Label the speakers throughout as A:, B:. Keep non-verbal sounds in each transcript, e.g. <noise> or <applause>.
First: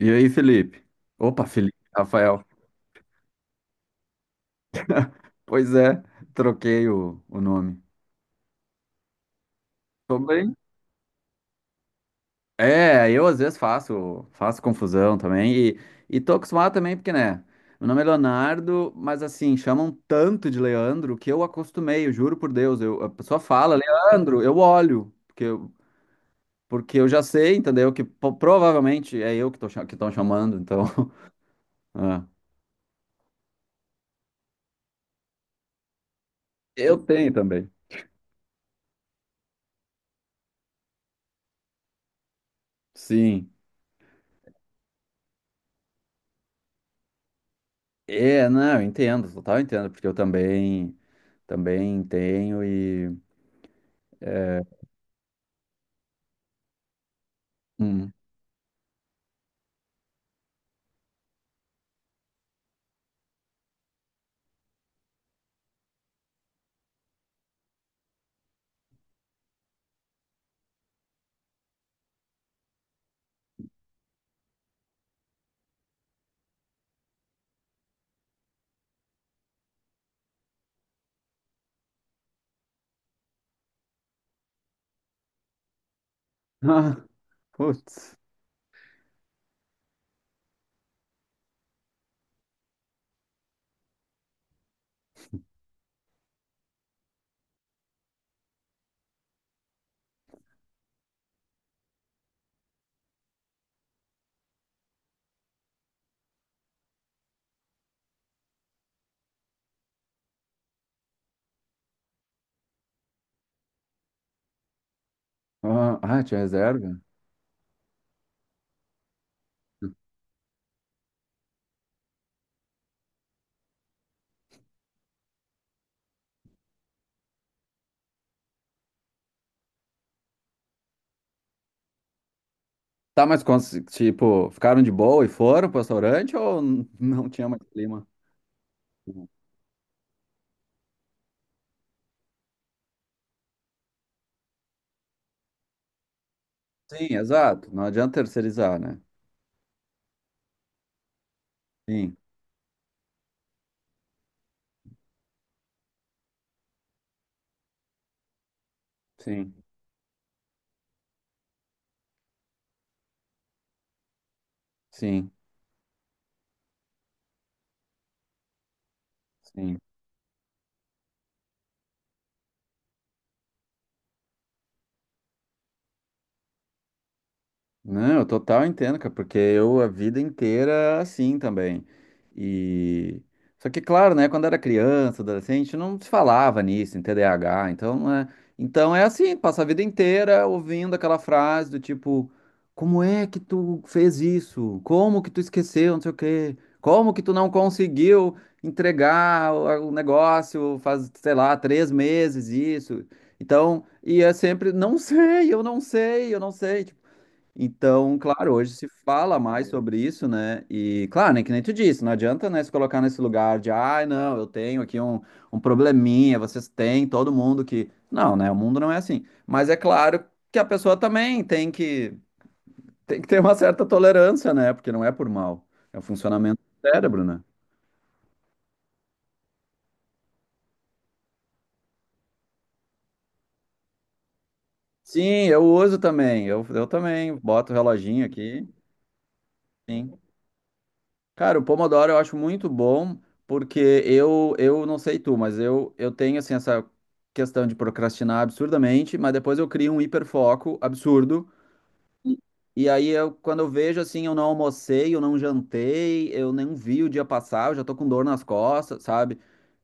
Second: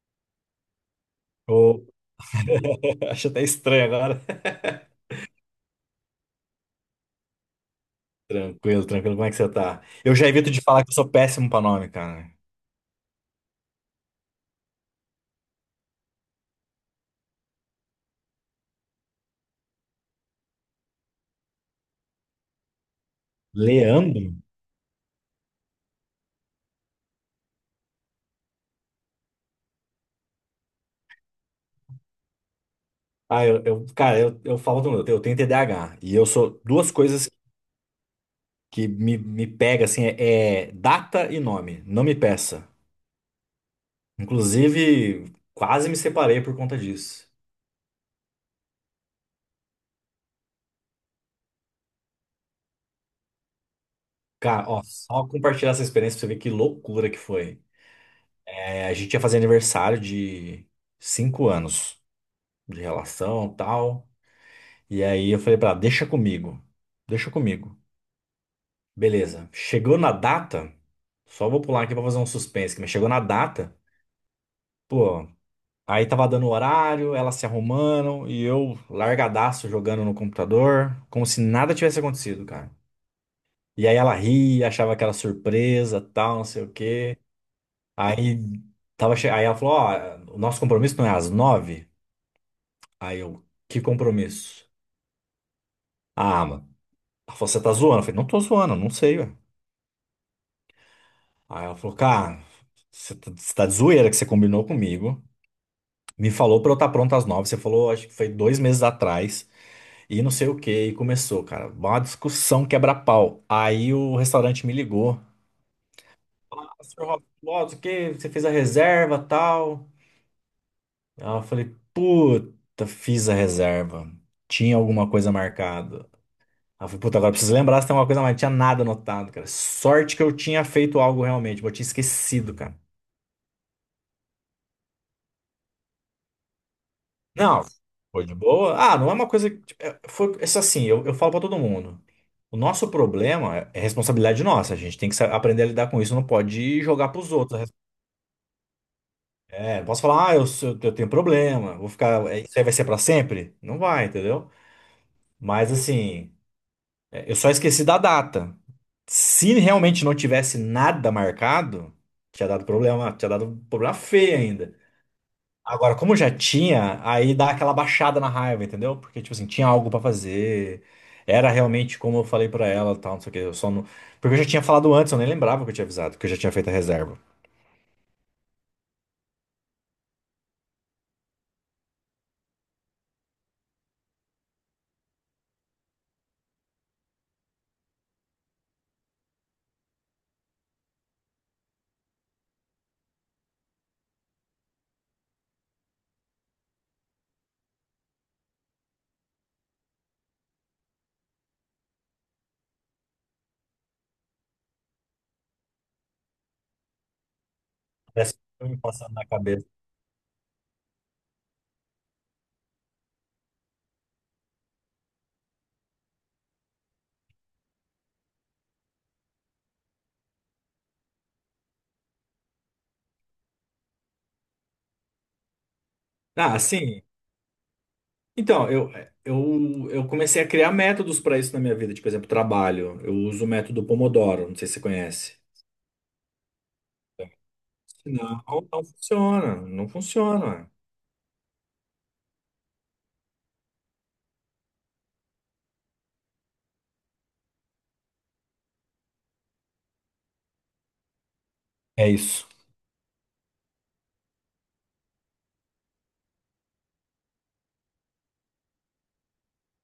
A: E aí, Felipe? Opa, Felipe,
B: Ô,
A: Rafael.
B: <laughs> Acho até estranho agora.
A: Pois é, troquei o nome.
B: <laughs> Tranquilo, tranquilo. Como é que você tá? Eu
A: Tô
B: já evito
A: bem.
B: de falar que eu sou péssimo pra nome, cara.
A: Eu às vezes faço confusão também e tô acostumado também porque, né, meu nome é Leonardo, mas assim, chamam tanto de Leandro que eu acostumei, eu juro por Deus, a pessoa fala,
B: Leandro?
A: Leandro, eu olho, porque eu já sei, entendeu, que provavelmente é eu que que estão chamando, então, <laughs> é.
B: Ah, cara, eu falo do meu, eu tenho TDAH. E eu sou duas
A: Eu
B: coisas
A: tenho também.
B: que me pega assim, é data e nome. Não me peça.
A: Sim.
B: Inclusive, quase me separei por conta disso.
A: É, não, eu entendo, total entendo, porque eu também. Também tenho e.
B: Cara, ó, só compartilhar essa experiência pra você ver que loucura que foi.
A: Hum. <laughs>
B: É, a gente ia fazer aniversário de 5 anos de relação, tal. E aí eu falei pra ela, deixa comigo, deixa comigo. Beleza. Chegou na data, só vou pular aqui pra fazer um suspense, mas chegou na data, pô, aí tava dando o horário, elas se arrumando e eu largadaço jogando no computador, como se nada tivesse acontecido, cara. E aí ela ria, achava aquela surpresa, tal, não sei o
A: Ah,
B: quê.
A: putz.
B: Aí aí ela falou, ó, o nosso compromisso não é às 9h? Aí eu, que compromisso? Ah, mano. Ela falou, você tá zoando? Eu falei, não tô zoando, não sei, ué. Aí ela falou, cara, você tá de zoeira que você combinou comigo. Me falou pra eu estar pronto às 9h. Você falou, acho que foi 2 meses atrás. E não sei o que. E começou, cara. Uma discussão quebra-pau. Aí o restaurante me ligou.
A: Ah, tinha
B: Ah,
A: reserva?
B: senhor Roberto, ó, o que? Você fez a reserva tal? Aí eu falei, puta, fiz a reserva. Tinha alguma coisa marcada. Aí eu falei, puta, agora preciso lembrar se tem alguma coisa, mas não tinha nada anotado, cara. Sorte que eu tinha feito algo realmente, mas eu tinha esquecido, cara.
A: Tá, mas tipo, ficaram de boa e foram pro restaurante ou <laughs> não tinha mais
B: Não,
A: clima?
B: foi de boa. Ah, não é uma coisa que, tipo, é, foi isso assim, eu falo pra todo mundo. O nosso problema é responsabilidade nossa. A gente tem que aprender a lidar com isso. Não pode jogar
A: Sim,
B: pros outros.
A: exato. Não adianta terceirizar, né?
B: É, não posso falar, ah, eu, eu tenho problema, vou
A: Sim,
B: ficar. Isso aí vai ser pra sempre? Não vai, entendeu? Mas assim, eu só esqueci da data.
A: sim,
B: Se realmente não tivesse nada marcado, tinha dado problema feio ainda.
A: sim,
B: Agora, como já tinha, aí dá aquela baixada na raiva, entendeu? Porque, tipo assim, tinha
A: sim.
B: algo pra fazer. Era realmente como eu falei pra ela, tal, não sei o quê. Eu só não... Porque eu já tinha falado antes, eu nem lembrava que eu tinha avisado, que eu já tinha feito a reserva.
A: Não, eu total entendo, cara, porque eu a vida inteira assim também. E só que claro, né, quando era criança, adolescente, não se falava nisso, em TDAH, então não é, então é assim, passa a vida inteira ouvindo aquela frase do tipo, como é que tu fez isso? Como que tu esqueceu, não sei o quê? Como que tu não conseguiu entregar o negócio faz, sei lá, três meses isso? Então, e é sempre, não sei, eu não sei. Tipo, então,
B: Parece que
A: claro,
B: foi
A: hoje
B: me
A: se
B: passando na
A: fala mais
B: cabeça.
A: sobre isso, né? E, claro, né, que nem tu disse, não adianta, né, se colocar nesse lugar de, ai, não, eu tenho aqui um, um probleminha, vocês têm, todo mundo que. Não, né? O mundo não é assim. Mas é claro que a pessoa também tem que ter uma certa tolerância, né? Porque não é por mal. É o funcionamento
B: Ah,
A: do
B: sim.
A: cérebro, né?
B: Então, eu comecei a criar métodos pra isso na minha vida. Tipo, por exemplo, trabalho. Eu uso o método Pomodoro, não sei se você conhece.
A: Sim, eu uso também. Eu também boto o reloginho
B: Não, não
A: aqui.
B: funciona. Não
A: Sim.
B: funciona.
A: Cara, o Pomodoro eu acho muito bom, porque eu não sei tu, mas eu tenho assim essa questão de procrastinar absurdamente, mas depois eu crio um hiperfoco absurdo
B: É isso.
A: e aí, quando eu vejo assim, eu não almocei, eu não jantei, eu nem vi o dia passar, eu já tô com dor nas costas, sabe?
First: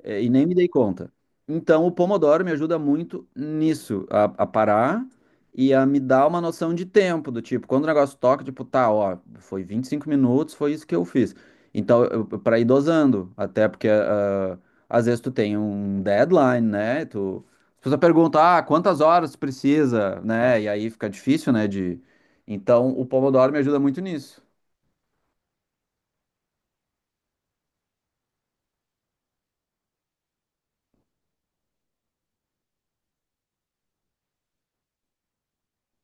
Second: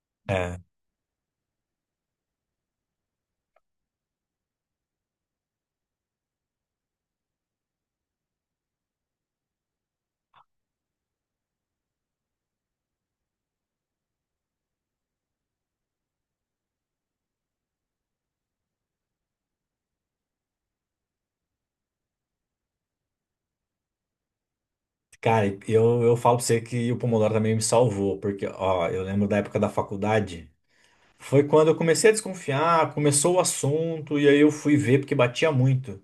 A: É, e nem me
B: é
A: dei conta. Então, o Pomodoro me ajuda muito nisso, a parar e a me dar uma noção de tempo, do tipo, quando o negócio toca, tipo, tá, ó, foi 25 minutos, foi isso que eu fiz. Então, pra ir dosando, até porque às vezes tu tem um deadline, né? Tu, as pessoas perguntam, ah, quantas horas tu precisa, né? E aí fica difícil, né, então, o Pomodoro me ajuda muito nisso.
B: Cara, eu falo pra você que o Pomodoro também me salvou, porque, ó, eu lembro da época da faculdade. Foi quando eu comecei a desconfiar, começou o assunto, e aí eu fui ver porque batia muito.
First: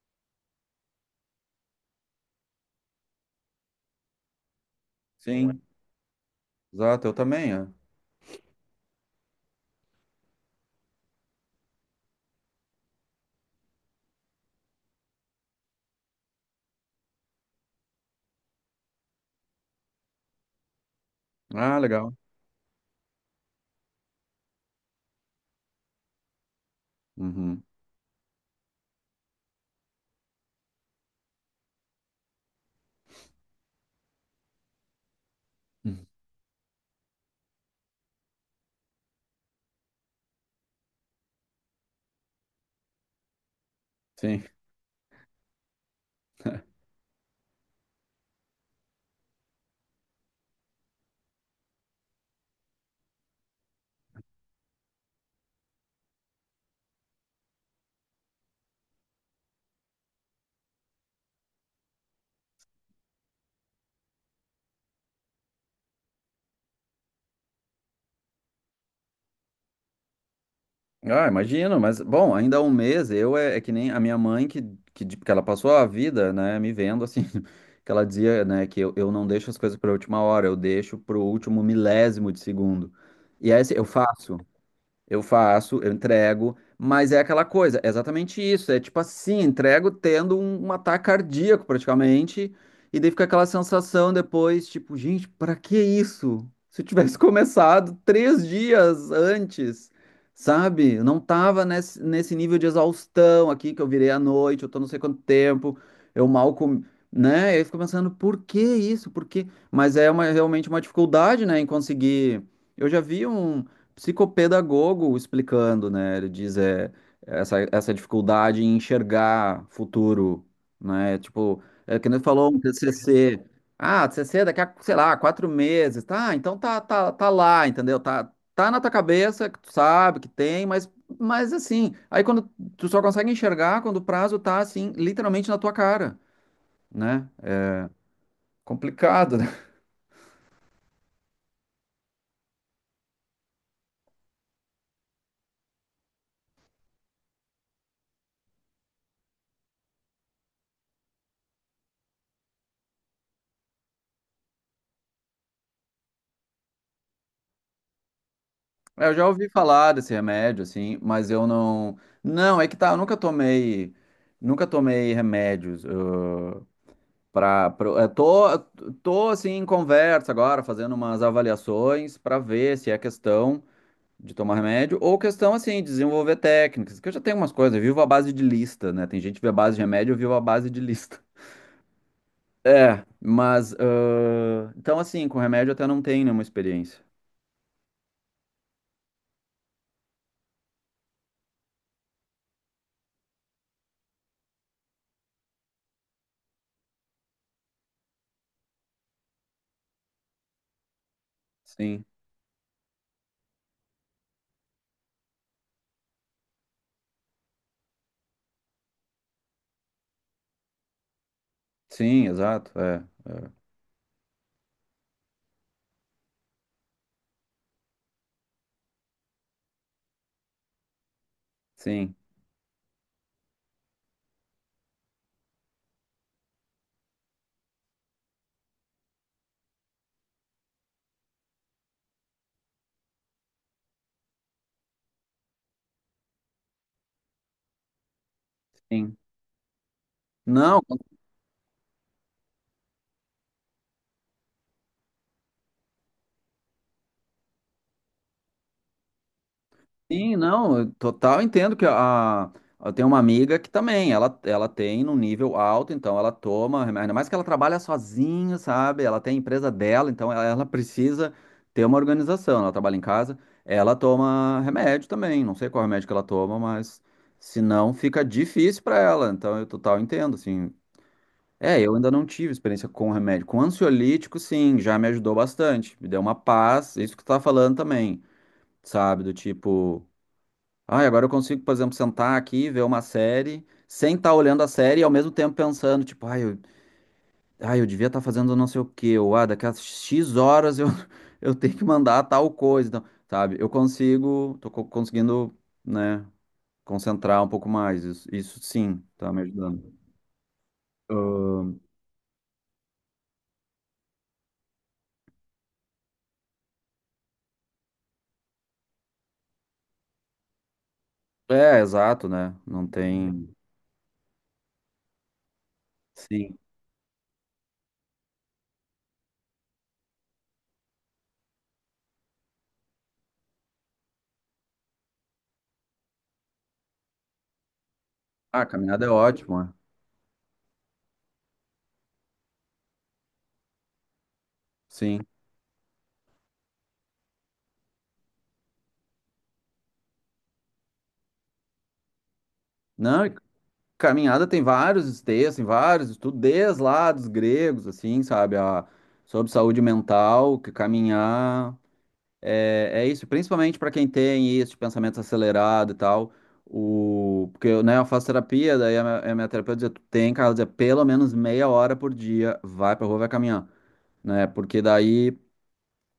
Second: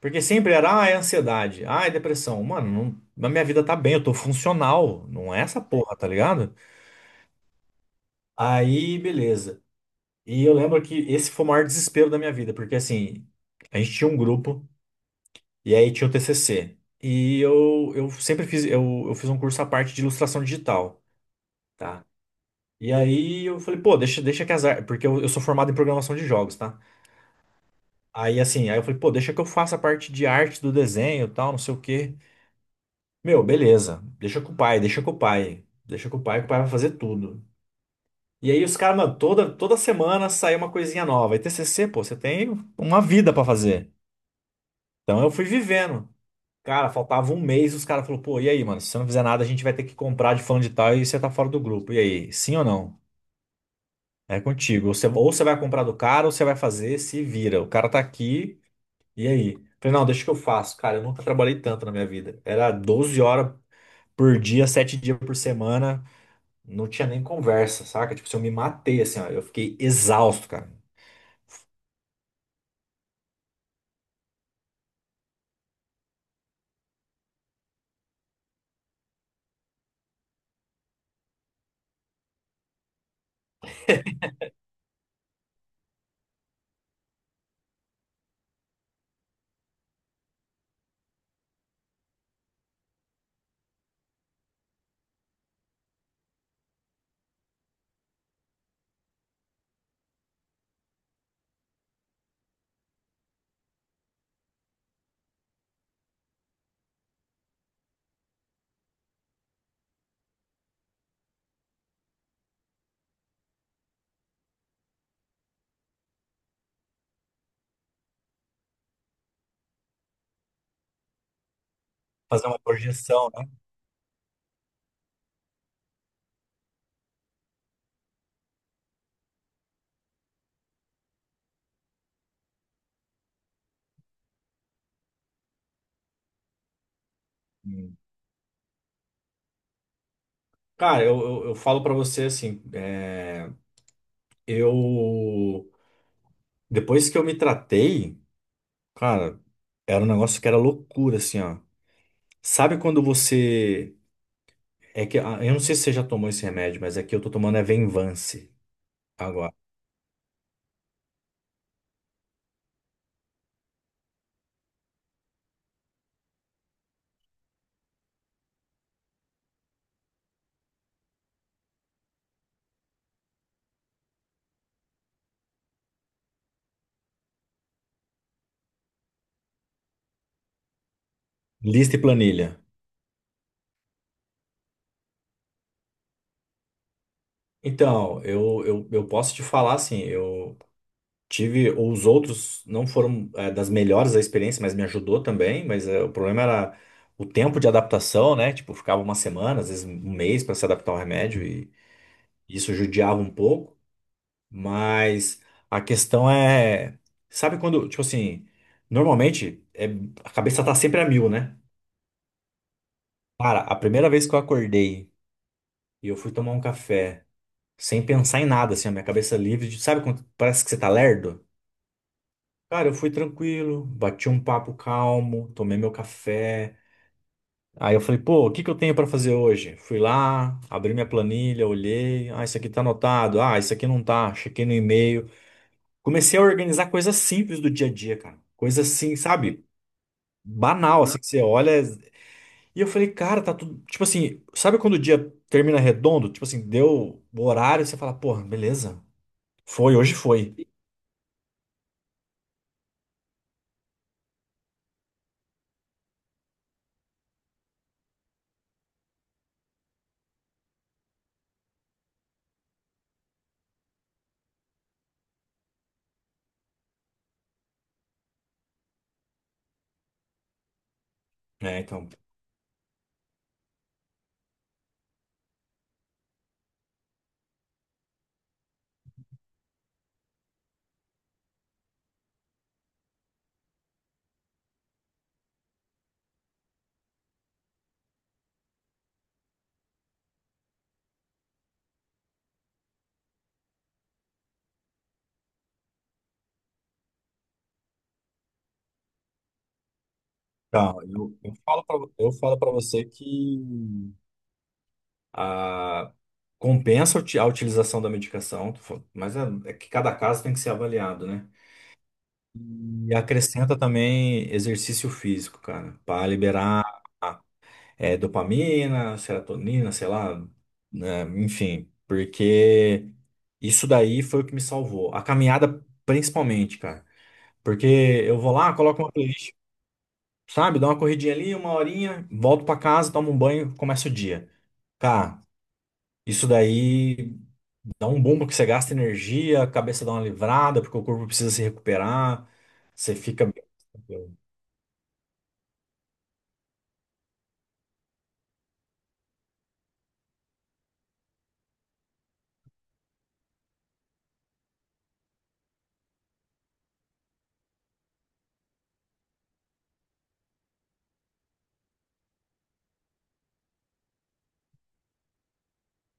B: Porque sempre era, ah, é ansiedade, ah, é depressão. Mano, não, na minha vida tá bem, eu tô funcional, não é
A: Sim,
B: essa porra, tá ligado?
A: exato, eu também. É.
B: Aí, beleza. E eu lembro que esse foi o maior desespero da minha vida, porque assim, a gente tinha um grupo, e aí tinha o TCC. E eu sempre fiz, eu fiz um curso à parte de ilustração digital.
A: Ah,
B: Tá?
A: legal.
B: E aí eu falei, pô, deixa, deixa que as artes. Porque eu sou formado em programação de jogos, tá?
A: Uhum.
B: Aí assim, aí eu falei, pô, deixa que eu faça a parte de arte do desenho e tal, não sei o quê. Meu, beleza. Deixa com o pai, deixa com o pai. Deixa com o pai, que o pai vai fazer tudo. E aí os caras, mano, toda semana sai uma coisinha nova. E TCC, pô, você tem uma vida pra fazer.
A: Sim.
B: Então eu fui vivendo. Cara, faltava um mês, os caras falaram, pô, e aí, mano, se você não fizer nada, a gente vai ter que comprar de fulano de tal e você tá fora do grupo. E aí, sim ou não? É contigo. Ou você vai comprar do cara, ou você vai fazer, se vira. O cara tá aqui, e aí? Falei, não, deixa que eu faço. Cara, eu nunca trabalhei tanto na minha vida. Era 12 horas por dia, 7 dias por semana. Não tinha nem conversa, saca? Tipo, se eu me matei, assim, ó. Eu fiquei exausto, cara.
A: Ah, imagino, mas bom, ainda há um mês, é que nem a minha mãe que ela passou a vida, né, me vendo assim, <laughs> que ela dizia, né, que eu não deixo as coisas para última hora, eu deixo para o último milésimo de segundo. E aí assim, eu faço, eu entrego, mas é aquela coisa, é exatamente isso. É tipo assim, entrego tendo um, um ataque cardíaco praticamente, e daí fica aquela sensação depois, tipo, gente, pra que isso? Se eu tivesse <laughs> começado três dias antes, sabe? Eu não tava nesse nível de exaustão aqui que eu virei à noite, eu tô não sei quanto tempo, eu mal comi, né? Eu fico pensando, por que isso? Por que? Mas é uma, realmente uma dificuldade, né, em conseguir. Eu já vi um psicopedagogo explicando, né? Ele diz é, essa dificuldade em enxergar futuro, né? Tipo, é que nem tu
B: Fazer
A: falou
B: uma
A: um
B: projeção,
A: TCC.
B: né?
A: Ah, TCC daqui a, sei lá, quatro meses. Tá, então tá, tá lá, entendeu? Tá, tá na tua cabeça, que tu sabe que tem, mas assim, aí quando tu só consegue enxergar quando o prazo tá assim, literalmente na tua cara, né? É
B: Hum.
A: complicado, né?
B: Cara, eu falo pra você, assim, é, eu... Depois que eu me tratei, cara, era um negócio que era loucura, assim, ó. Sabe quando você. É que, ah, eu não sei se você já tomou esse remédio, mas aqui eu tô tomando é Venvance
A: É, eu já ouvi
B: agora.
A: falar desse remédio, assim, mas eu não. Não, é que tá, eu nunca tomei. Nunca tomei remédios. Eu, eu tô, tô, assim, em conversa agora, fazendo umas avaliações para ver se é questão de tomar remédio ou questão, assim, de desenvolver técnicas, que eu já tenho umas coisas. Eu vivo à base de lista, né? Tem gente que vive à base de remédio, eu vivo à base de lista. <laughs>
B: Lista e planilha.
A: É, mas. Então, assim, com remédio eu até não tenho nenhuma experiência.
B: Então, eu posso te falar assim, eu tive os outros não foram das melhores da experiência, mas me ajudou também, mas o problema era o tempo de adaptação, né? Tipo, ficava uma semana, às vezes um mês para se adaptar ao remédio e
A: Sim,
B: isso judiava um pouco, mas a questão é, sabe quando, tipo assim, normalmente a cabeça tá sempre a mil, né?
A: sim, exato, é,
B: Cara, a primeira vez que eu acordei e eu fui tomar um café sem pensar em nada, assim, a minha cabeça livre, sabe quando parece que você tá lerdo?
A: sim.
B: Cara, eu fui tranquilo, bati um papo calmo, tomei meu café. Aí eu falei, pô, o que que eu tenho pra fazer hoje? Fui lá, abri minha planilha, olhei, ah, isso aqui tá anotado, ah, isso aqui não tá, chequei no e-mail. Comecei a organizar coisas simples do dia a dia, cara. Coisas assim,
A: Sim.
B: sabe?
A: Não,
B: Banal, assim, que você olha. E eu falei, cara, tá tudo. Tipo assim, sabe quando o dia termina redondo? Tipo assim, deu o horário, você fala, porra, beleza. Foi, hoje
A: sim,
B: foi.
A: não, eu total entendo que a, eu tenho uma amiga que também, ela tem num nível alto, então ela toma, remédio, ainda mais que ela trabalha sozinha, sabe? Ela tem a empresa dela, então ela precisa ter uma organização, ela trabalha em casa, ela toma remédio também, não sei qual remédio que ela toma, mas se não fica difícil para ela, então eu total entendo, assim. É,
B: Né,
A: eu
B: então.
A: ainda não tive experiência com remédio, com ansiolítico, sim, já me ajudou bastante, me deu uma paz, isso que tu tá falando também, sabe? Do tipo ah, agora eu consigo, por exemplo, sentar aqui, ver uma série, sem estar olhando a série e ao mesmo tempo pensando, tipo, ai, eu devia estar fazendo não sei o quê, ou ah, daqui a X horas eu, <laughs> eu tenho que mandar tal coisa, então, sabe? Eu consigo, conseguindo, né, concentrar um pouco mais, isso sim, tá me ajudando.
B: Tá, eu
A: Ahn,
B: falo pra, eu falo para você que a, compensa a utilização da medicação, mas é que cada caso tem que ser avaliado, né?
A: é, exato, né? Não
B: E
A: tem.
B: acrescenta também exercício físico, cara, para
A: Sim.
B: liberar. Dopamina, serotonina, sei lá, né, enfim, porque isso daí foi o que me salvou. A caminhada, principalmente, cara. Porque eu vou
A: Ah,
B: lá, coloco
A: caminhada é
B: uma playlist,
A: ótimo, é.
B: sabe? Dá uma corridinha ali, uma horinha, volto pra casa, tomo um banho, começa o dia.
A: Sim.
B: Cara, isso daí dá um bom porque você gasta energia, a cabeça dá uma livrada, porque o corpo precisa se recuperar, você
A: Não, e
B: fica.
A: caminhada tem vários textos, tem vários estudos, desde lá dos gregos, assim, sabe? A, sobre saúde mental, que caminhar é, é isso, principalmente para quem tem isso, de pensamento acelerado e tal. O, porque eu, né, eu faço terapia, daí a a minha terapeuta dizia, tu tem, cara, ela dizia, pelo menos meia hora por dia, vai pra rua, vai caminhar, né? Porque daí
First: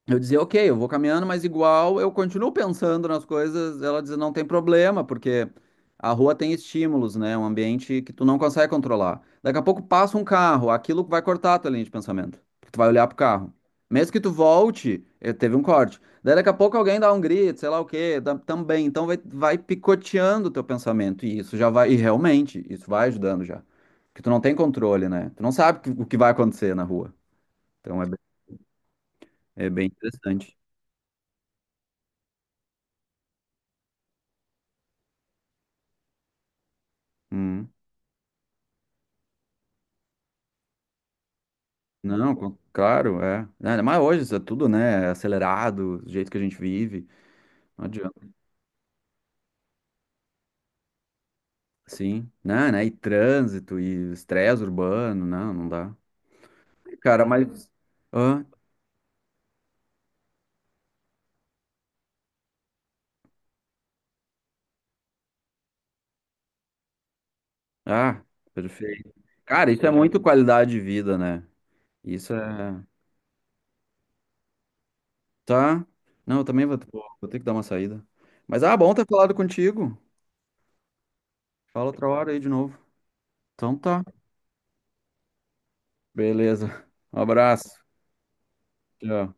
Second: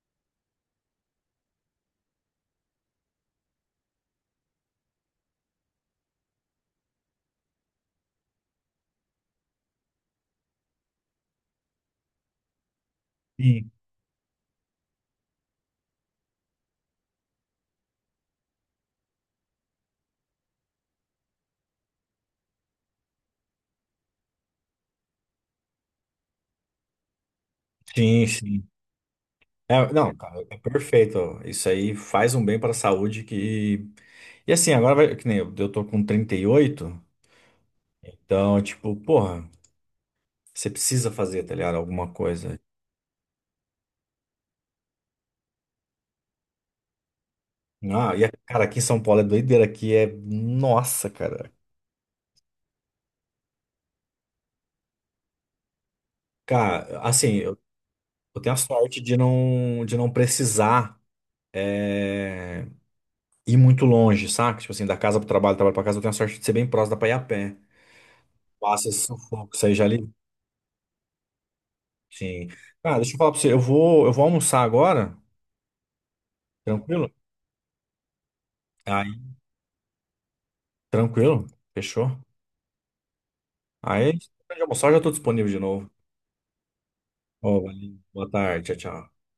A: eu dizia, ok, eu vou caminhando, mas igual eu continuo pensando nas coisas. Ela dizia, não tem problema, porque a rua tem estímulos, né? É um ambiente que tu não consegue controlar. Daqui a pouco passa um carro, aquilo vai cortar a tua linha de pensamento. Porque tu vai olhar pro carro.
B: Sim,
A: Mesmo que tu volte, teve um corte. Daí daqui a pouco alguém dá um grito, sei lá o quê, também. Então vai picoteando o teu pensamento. E isso já vai, e realmente, isso vai ajudando já. Porque tu não tem controle, né? Tu não sabe o que vai acontecer na rua. Então é,
B: sim, sim.
A: é bem
B: É, não, cara,
A: interessante.
B: é perfeito. Isso aí faz um bem para a saúde que. E assim, agora vai, que nem eu tô com 38,
A: Hum.
B: então, tipo, porra, você precisa fazer, tá ligado? Alguma
A: Não,
B: coisa.
A: claro, é. Não, ainda mais hoje, isso é tudo, né? Acelerado, do jeito que a gente vive. Não
B: Ah, e,
A: adianta.
B: cara, aqui em São Paulo é doideira, aqui é. Nossa, cara.
A: Sim, né, né? E trânsito, e estresse urbano, não, não dá.
B: Cara,
A: Cara,
B: assim, eu,
A: mas.
B: eu
A: Hã?
B: tenho a sorte de não, precisar é, ir muito longe, saca? Tipo assim, da casa pro trabalho, do trabalho pra casa, eu tenho a sorte de ser bem próximo, da pra ir a pé.
A: Ah,
B: Passa esse
A: perfeito.
B: sufoco, isso
A: Cara,
B: aí
A: isso
B: já.
A: é muito qualidade de vida, né? Isso
B: Sim.
A: é.
B: Cara, deixa eu falar pra você. Eu vou almoçar agora.
A: Tá? Não, eu também vou,
B: Tranquilo?
A: vou ter que dar uma saída. Mas, ah, bom ter falado
B: Aí,
A: contigo.
B: tranquilo?
A: Fala outra
B: Fechou?
A: hora aí de novo. Então tá.
B: Aí, depois de almoçar, eu já tô disponível de novo.
A: Beleza. Um
B: Ó,
A: abraço.
B: valeu. Boa tarde. Tchau, tchau.
A: Tchau.